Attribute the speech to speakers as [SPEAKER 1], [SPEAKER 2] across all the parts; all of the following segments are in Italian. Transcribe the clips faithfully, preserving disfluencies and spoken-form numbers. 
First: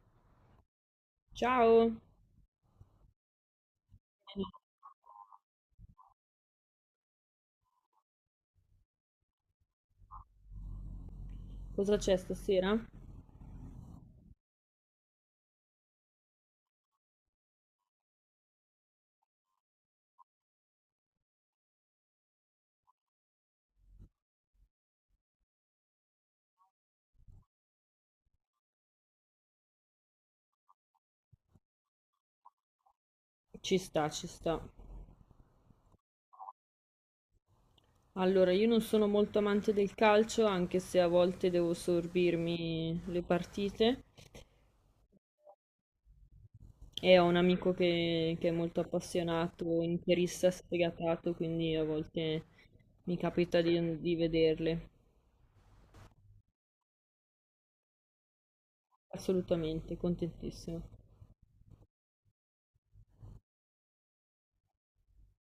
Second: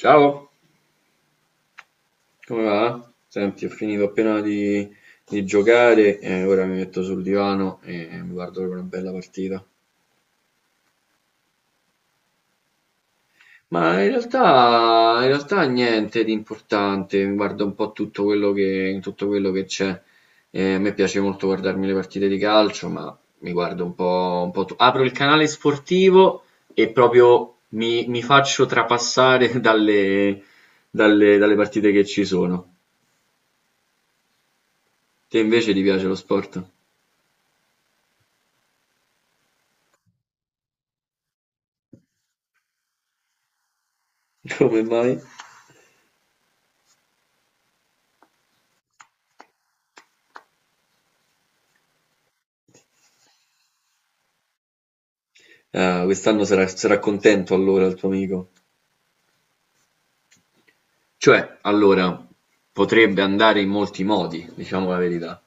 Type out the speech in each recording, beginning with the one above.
[SPEAKER 1] Ciao,
[SPEAKER 2] Ciao,
[SPEAKER 1] come va? Senti, ho finito appena di, di giocare e ora mi metto sul divano e mi guardo una bella partita.
[SPEAKER 2] cosa c'è stasera?
[SPEAKER 1] Ma in realtà, in realtà niente di importante, mi guardo un po' tutto quello che, tutto quello che c'è. Eh, a me piace molto guardarmi le partite di calcio, ma mi guardo un po', un po' tu- Apro il canale sportivo e proprio mi, mi faccio trapassare dalle, dalle dalle partite che ci sono.
[SPEAKER 2] Ci sta, ci sta.
[SPEAKER 1] Te invece ti piace lo sport?
[SPEAKER 2] Allora, io non sono molto amante del calcio, anche se a volte devo sorbirmi le partite.
[SPEAKER 1] Come mai?
[SPEAKER 2] E ho un amico che, che è molto appassionato, interista sfegatato, quindi a volte mi capita di, di vederle.
[SPEAKER 1] Ah, quest'anno sarà, sarà contento allora il tuo amico.
[SPEAKER 2] Assolutamente, contentissimo.
[SPEAKER 1] Cioè, allora, potrebbe andare in molti modi, diciamo la verità.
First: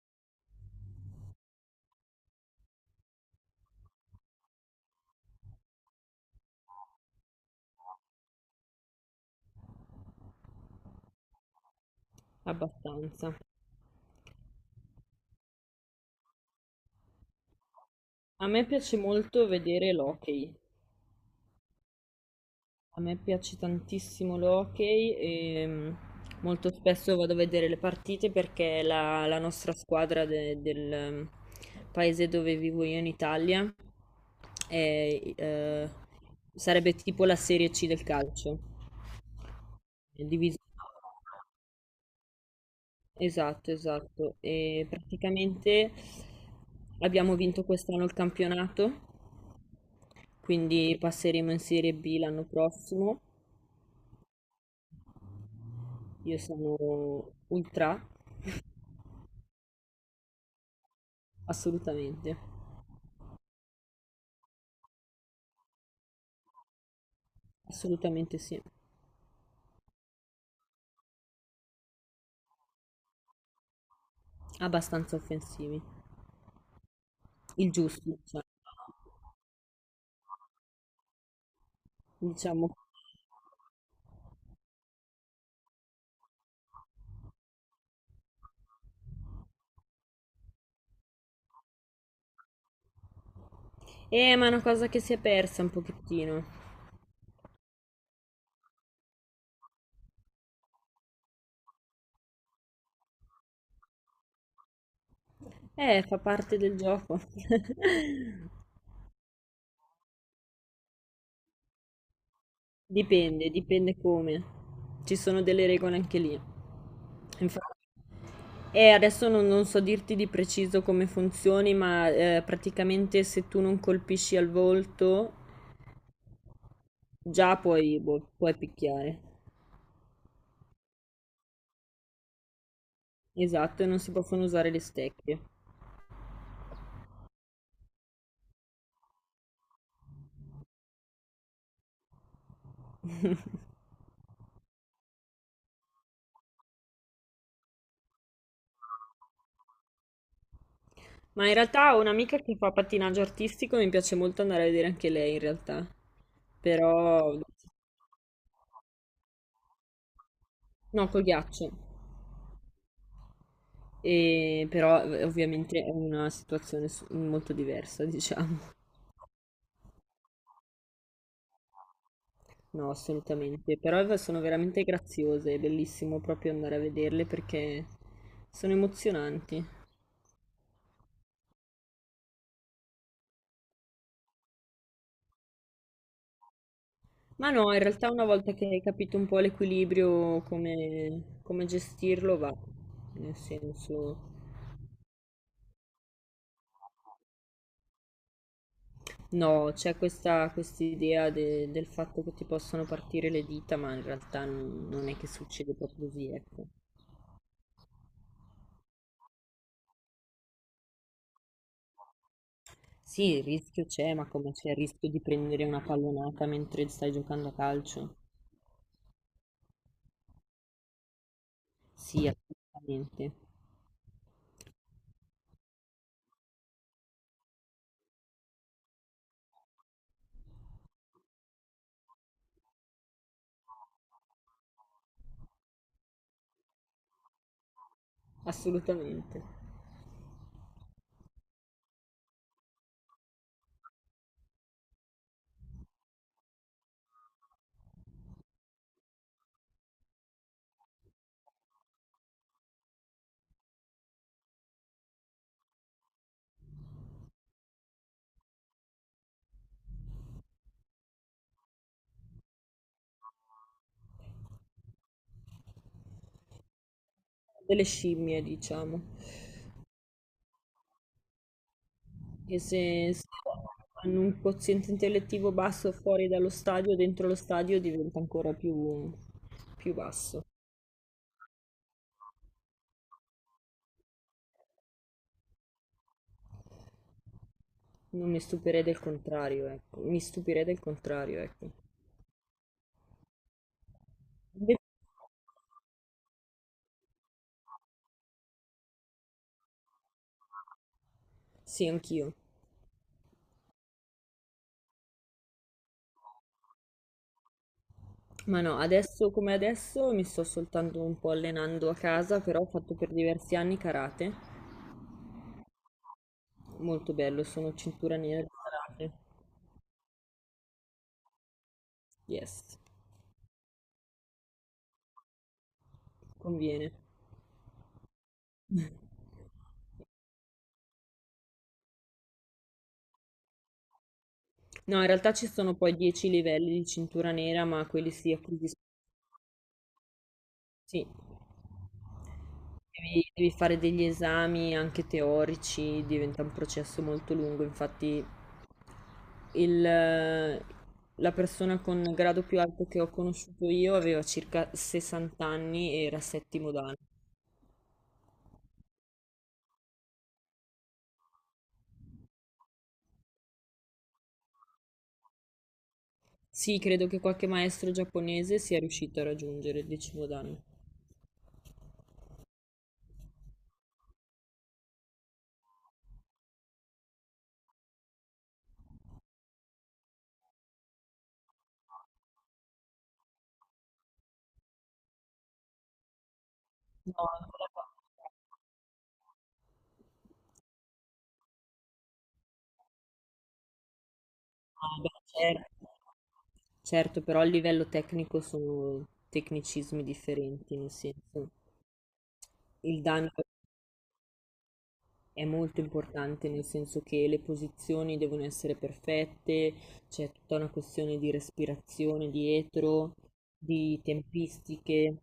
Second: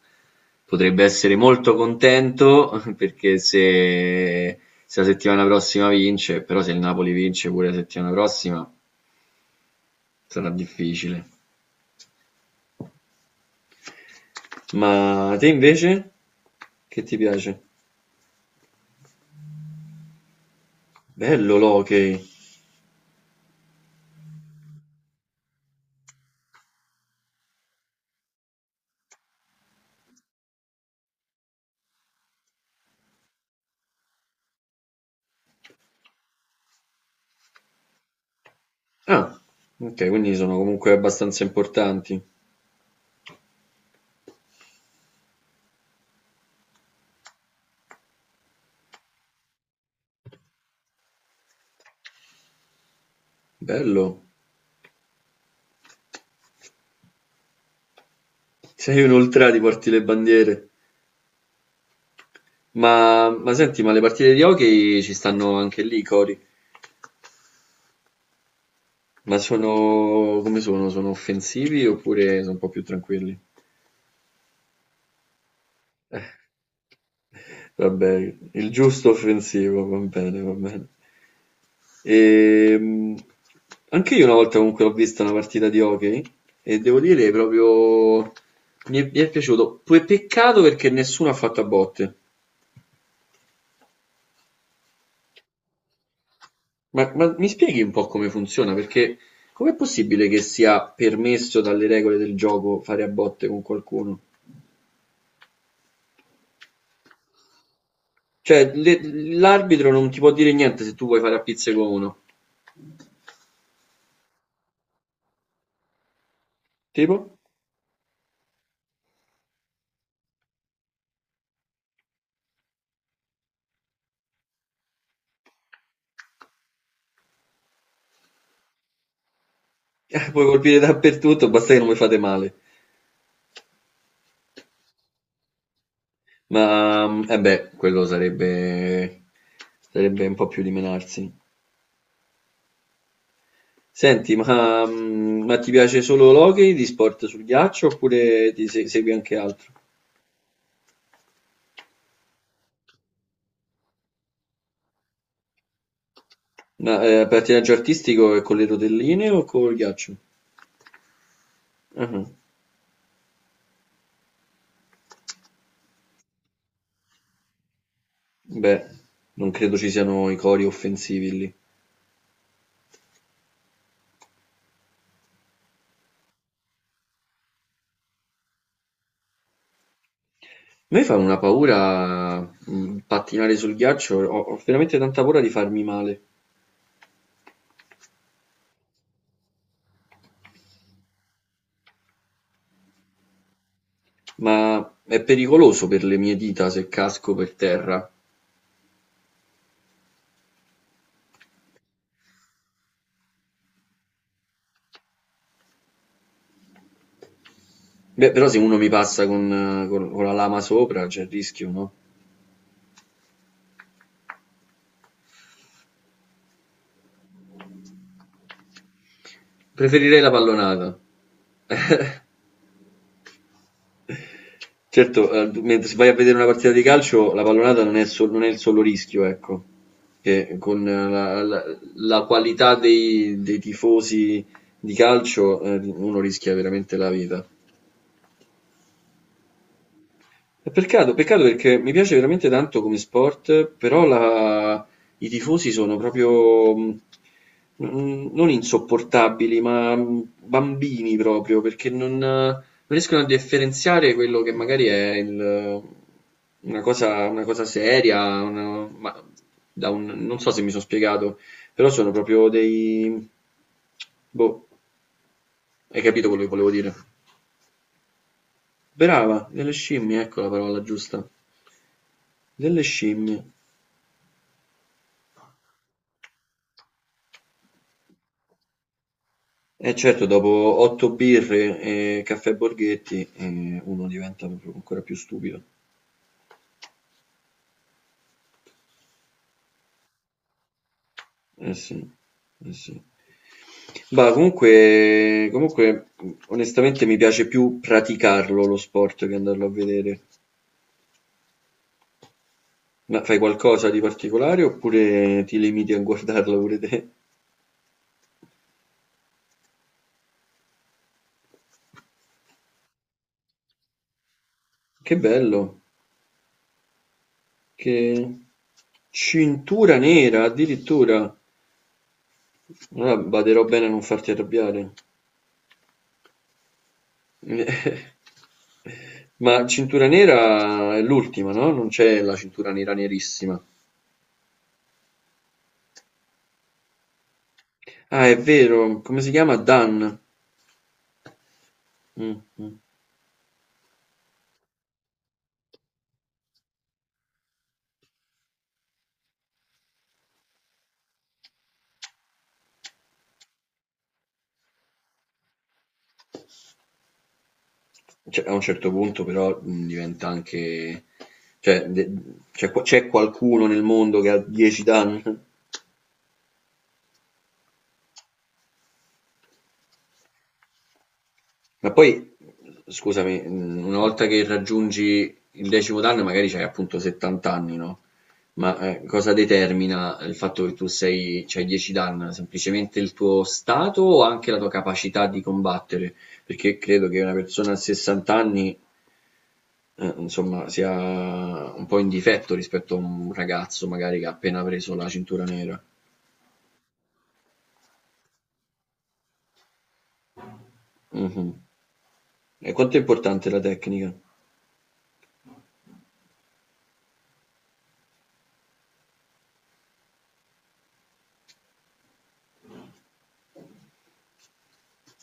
[SPEAKER 1] Potrebbe essere molto contento perché se, se la settimana prossima vince, però se il Napoli vince pure la settimana prossima sarà difficile.
[SPEAKER 2] Abbastanza.
[SPEAKER 1] Ma te invece? Che ti piace?
[SPEAKER 2] A me piace molto vedere l'hockey.
[SPEAKER 1] Bello l'hockey.
[SPEAKER 2] A me piace tantissimo l'hockey e mm, molto spesso vado a vedere le partite perché la, la nostra squadra de- del mm, paese dove vivo io in Italia è, eh, sarebbe tipo la Serie C del calcio.
[SPEAKER 1] Ah, ok,
[SPEAKER 2] È
[SPEAKER 1] quindi sono
[SPEAKER 2] diviso-
[SPEAKER 1] comunque abbastanza importanti.
[SPEAKER 2] Esatto, esatto. E praticamente abbiamo vinto quest'anno il campionato, quindi passeremo in Serie B l'anno prossimo.
[SPEAKER 1] Bello.
[SPEAKER 2] Io sono ultra.
[SPEAKER 1] Sei un ultra, ti porti le bandiere.
[SPEAKER 2] Assolutamente,
[SPEAKER 1] Ma, ma senti, ma le partite di hockey ci stanno anche lì, Cori?
[SPEAKER 2] assolutamente sì,
[SPEAKER 1] Ma sono come sono? Sono offensivi oppure sono un po' più tranquilli?
[SPEAKER 2] abbastanza offensivi, il giusto,
[SPEAKER 1] Vabbè,
[SPEAKER 2] diciamo.
[SPEAKER 1] il giusto offensivo, va bene, va bene.
[SPEAKER 2] Diciamo.
[SPEAKER 1] Ehm, anche io una volta comunque ho visto una partita di hockey e devo dire proprio mi è, mi è piaciuto. Poi peccato perché nessuno ha fatto a botte.
[SPEAKER 2] Eh, ma è una cosa che si è persa un pochettino.
[SPEAKER 1] Ma, ma mi spieghi un po' come funziona? Perché com'è possibile che sia permesso dalle regole del gioco fare a botte con qualcuno?
[SPEAKER 2] Eh, fa parte del gioco.
[SPEAKER 1] Cioè, le- l'arbitro non ti può dire niente se tu vuoi fare a pizze con uno.
[SPEAKER 2] Dipende, dipende come. Ci sono delle regole anche lì.
[SPEAKER 1] Tipo?
[SPEAKER 2] Infatti, eh, adesso non, non so dirti di preciso come funzioni, ma eh, praticamente se tu non colpisci al volto, già puoi, boh, puoi picchiare.
[SPEAKER 1] Eh, Puoi colpire dappertutto, basta che non vi fate male.
[SPEAKER 2] Esatto, e non si possono usare le stecche.
[SPEAKER 1] Ma, eh beh, quello sarebbe, sarebbe un po' più di menarsi. Senti, ma, mm, ma ti piace solo l'hockey di sport sul ghiaccio oppure ti se- segui anche altro?
[SPEAKER 2] Ma in realtà ho un'amica che fa pattinaggio artistico e mi piace molto andare a vedere anche lei in realtà.
[SPEAKER 1] Ma, eh,
[SPEAKER 2] Però,
[SPEAKER 1] pattinaggio artistico è con le rotelline o col ghiaccio?
[SPEAKER 2] no, col ghiaccio.
[SPEAKER 1] Ah,
[SPEAKER 2] E, però eh, ovviamente è una situazione s- molto diversa, diciamo.
[SPEAKER 1] Beh, non credo ci siano i cori offensivi lì.
[SPEAKER 2] No, assolutamente. Però eh, sono veramente graziose, è bellissimo proprio andare a vederle perché sono emozionanti.
[SPEAKER 1] A me fa una paura, mhmm, pattinare sul ghiaccio, ho ho veramente tanta paura di farmi male,
[SPEAKER 2] Ma no, in realtà una volta che hai capito un po' l'equilibrio, come, come gestirlo, va. Nel senso...
[SPEAKER 1] ma è pericoloso per le mie dita se casco per terra.
[SPEAKER 2] No, c'è questa idea del fatto che ti possano partire le dita, ma in realtà non, non è che succede proprio così, ecco.
[SPEAKER 1] Beh, però se uno mi passa con eh, con con la lama sopra c'è il rischio, no?
[SPEAKER 2] Sì, il rischio c'è, ma come c'è il rischio di prendere una pallonata mentre stai giocando a calcio?
[SPEAKER 1] Preferirei la pallonata.
[SPEAKER 2] Sì, assolutamente,
[SPEAKER 1] Certo, ehm, d mentre se vai a vedere una partita di calcio la pallonata non è sol non è il solo rischio, ecco, che con eh, la la la qualità dei dei tifosi di calcio, ehm, uno rischia veramente la vita.
[SPEAKER 2] assolutamente.
[SPEAKER 1] È peccato, peccato perché mi piace veramente tanto come sport, però la- i tifosi sono proprio mh, n- non insopportabili, ma mh, bambini proprio, perché non, non riescono a differenziare quello che magari è il- una cosa, una cosa seria, una- ma da un- non so se mi sono spiegato, però sono proprio dei... Boh, hai capito quello che volevo dire?
[SPEAKER 2] Delle scimmie, diciamo.
[SPEAKER 1] Brava, delle scimmie, ecco la parola giusta.
[SPEAKER 2] E
[SPEAKER 1] Delle
[SPEAKER 2] se, se
[SPEAKER 1] scimmie.
[SPEAKER 2] hanno un quoziente intellettivo basso fuori dallo stadio, dentro lo stadio diventa ancora più,
[SPEAKER 1] Eh
[SPEAKER 2] più
[SPEAKER 1] certo,
[SPEAKER 2] basso.
[SPEAKER 1] dopo otto birre e caffè Borghetti, ehm, uno diventa proprio ancora più stupido.
[SPEAKER 2] Non mi stupirei del contrario, ecco. Mi stupirei del contrario, ecco.
[SPEAKER 1] Eh sì, eh sì. Bah,
[SPEAKER 2] Inve-
[SPEAKER 1] comunque, comunque, mh, onestamente mi piace più praticarlo lo sport che andarlo a vedere.
[SPEAKER 2] Sì, anch'io.
[SPEAKER 1] Ma fai qualcosa di particolare oppure ti limiti a guardarlo pure te?
[SPEAKER 2] Ma no, adesso come adesso mi sto soltanto un po' allenando a casa, però ho fatto per diversi anni karate.
[SPEAKER 1] Che bello,
[SPEAKER 2] Molto bello, sono cintura nera
[SPEAKER 1] che
[SPEAKER 2] di karate.
[SPEAKER 1] cintura nera addirittura.
[SPEAKER 2] Yes,
[SPEAKER 1] Allora, baderò bene a non farti arrabbiare.
[SPEAKER 2] conviene.
[SPEAKER 1] Ma cintura nera è l'ultima, no? Non c'è la cintura nera nerissima.
[SPEAKER 2] No, in realtà ci sono poi dieci livelli di cintura nera, ma quelli
[SPEAKER 1] Ah,
[SPEAKER 2] si
[SPEAKER 1] è
[SPEAKER 2] acquisiscono.
[SPEAKER 1] vero, come si chiama? Dan.
[SPEAKER 2] Sì.
[SPEAKER 1] Mh, mh.
[SPEAKER 2] Devi, devi fare degli esami anche teorici, diventa un processo molto lungo, infatti il- la persona con grado più alto che ho conosciuto io aveva circa sessanta anni e era settimo dan.
[SPEAKER 1] Cioè, a un certo punto però mh, diventa anche... Cioè, de- c'è, qua- c'è qualcuno nel mondo che ha dieci Dan?
[SPEAKER 2] Sì, credo che qualche maestro giapponese sia riuscito a raggiungere il decimo dan.
[SPEAKER 1] Ma poi, scusami, mh, una volta che raggiungi il decimo danno, magari c'hai appunto settanta anni, no? Ma eh, cosa determina il fatto che tu sei, c'hai dieci danni? Semplicemente il tuo stato o anche la tua capacità di combattere? Perché credo che
[SPEAKER 2] No,
[SPEAKER 1] una
[SPEAKER 2] ancora
[SPEAKER 1] persona a
[SPEAKER 2] qua.
[SPEAKER 1] sessanta anni, eh, insomma, sia un po' in difetto rispetto a un ragazzo magari che ha appena preso
[SPEAKER 2] Ah,
[SPEAKER 1] la
[SPEAKER 2] beh,
[SPEAKER 1] cintura nera.
[SPEAKER 2] certo. Certo, però a livello tecnico sono tecnicismi differenti, nel
[SPEAKER 1] Mhm.
[SPEAKER 2] senso
[SPEAKER 1] E quanto è
[SPEAKER 2] il dan
[SPEAKER 1] importante la tecnica?
[SPEAKER 2] è molto importante nel senso che le posizioni devono essere perfette, c'è tutta una questione di respirazione dietro, di tempistiche.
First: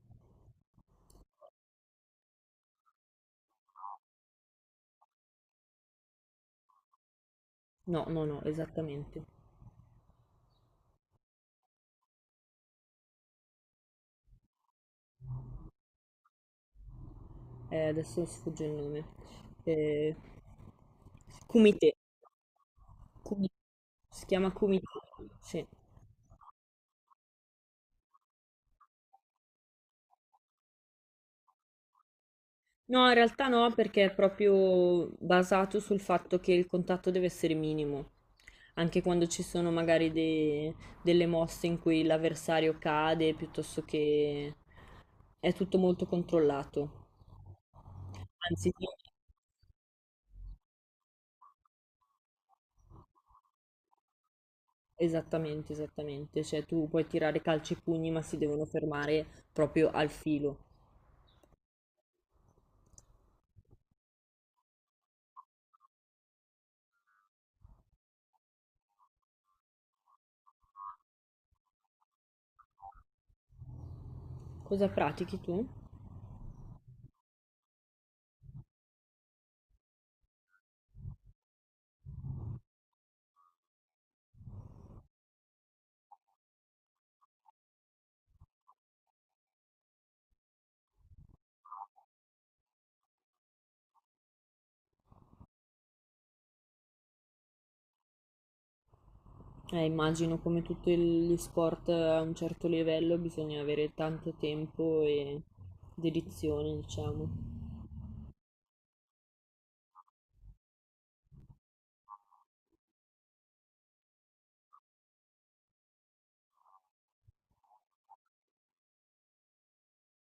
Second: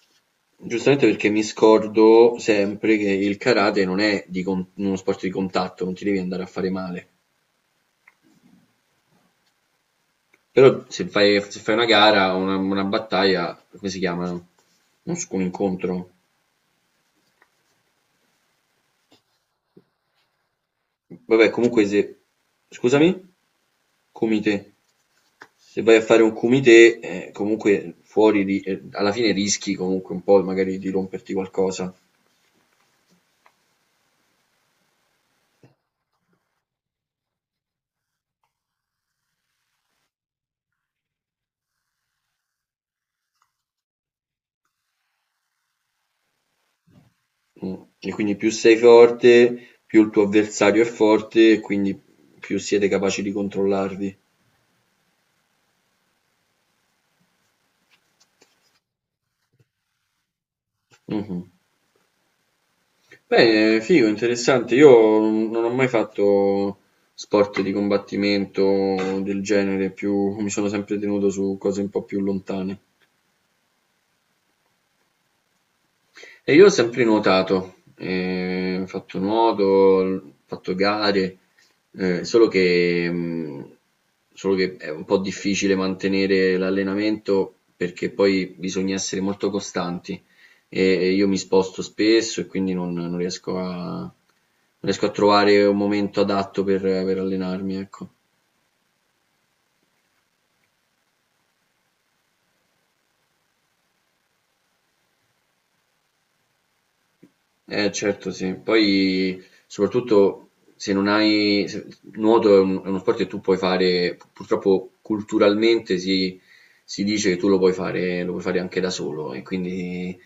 [SPEAKER 1] Giustamente perché mi scordo sempre che il karate non è di con- uno sport di contatto, non ti devi andare a fare male.
[SPEAKER 2] No, no, no, esattamente.
[SPEAKER 1] Però se fai, se fai una, gara, una, una battaglia, come si chiamano? Non so, un incontro.
[SPEAKER 2] Eh, adesso mi sfugge il nome. Eh,
[SPEAKER 1] Vabbè, comunque
[SPEAKER 2] Kumite.
[SPEAKER 1] se... Scusami?
[SPEAKER 2] Kumi- Si chiama
[SPEAKER 1] Kumite.
[SPEAKER 2] Kumite. Sì.
[SPEAKER 1] Se vai a fare un kumite, eh, comunque fuori di... eh, alla fine rischi comunque un po' magari di romperti qualcosa.
[SPEAKER 2] No, in realtà no, perché è proprio basato sul fatto che il contatto deve essere minimo, anche quando ci sono magari de- delle mosse in cui l'avversario cade, piuttosto che è tutto molto controllato.
[SPEAKER 1] Mm. E quindi più
[SPEAKER 2] Anzi,
[SPEAKER 1] sei
[SPEAKER 2] tu-
[SPEAKER 1] forte, più il tuo avversario è forte, e quindi più siete capaci di controllarvi.
[SPEAKER 2] esattamente, esattamente, cioè tu puoi tirare calci e pugni, ma si devono fermare proprio al filo.
[SPEAKER 1] Mh-mh. Beh, eh, figo, interessante. Io non ho mai fatto sport di combattimento del genere, più mi sono sempre tenuto su cose un po' più lontane.
[SPEAKER 2] Cosa pratichi tu?
[SPEAKER 1] E io ho sempre nuotato, ehm, ho fatto nuoto, ho fatto gare, ehm, solo che, mhmm, solo che è un po' difficile mantenere l'allenamento perché poi bisogna essere molto costanti e e io mi sposto spesso e quindi non non riesco a non riesco a trovare un momento adatto per per allenarmi, ecco.
[SPEAKER 2] Eh, immagino come tutti gli sport a un certo livello bisogna avere tanto tempo e dedizione, diciamo.
[SPEAKER 1] Eh certo sì, poi soprattutto se non hai... se- nuoto è un- è uno sport che tu puoi fare, purtroppo culturalmente si, si dice che tu lo puoi fare, lo puoi fare anche da solo e quindi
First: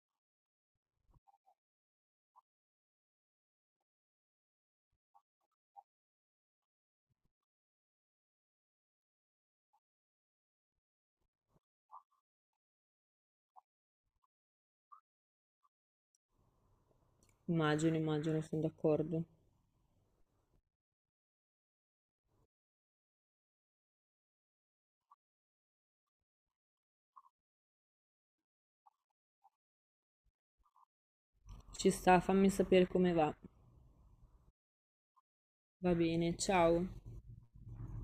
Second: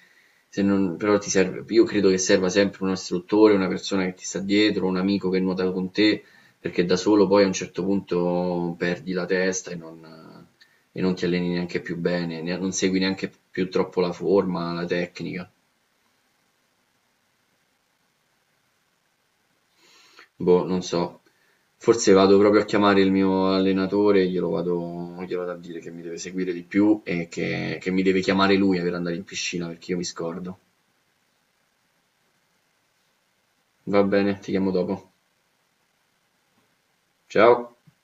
[SPEAKER 1] se non, però ti serve, io credo che serva sempre un istruttore, una persona che ti sta dietro, un amico che nuota con te, perché da solo poi a un certo punto perdi la testa e non, e non ti alleni neanche più bene, ne- non segui neanche più troppo la forma, la tecnica.
[SPEAKER 2] Immagino, immagino, sono d'accordo.
[SPEAKER 1] Boh, non so. Forse vado proprio a chiamare il mio allenatore e glielo vado, glielo vado a dire che mi deve seguire di più e che, che mi deve chiamare lui per andare in piscina perché io mi scordo.
[SPEAKER 2] Ci sta, fammi sapere come va.
[SPEAKER 1] Va bene, ti chiamo dopo.
[SPEAKER 2] Va bene, ciao.
[SPEAKER 1] Ciao.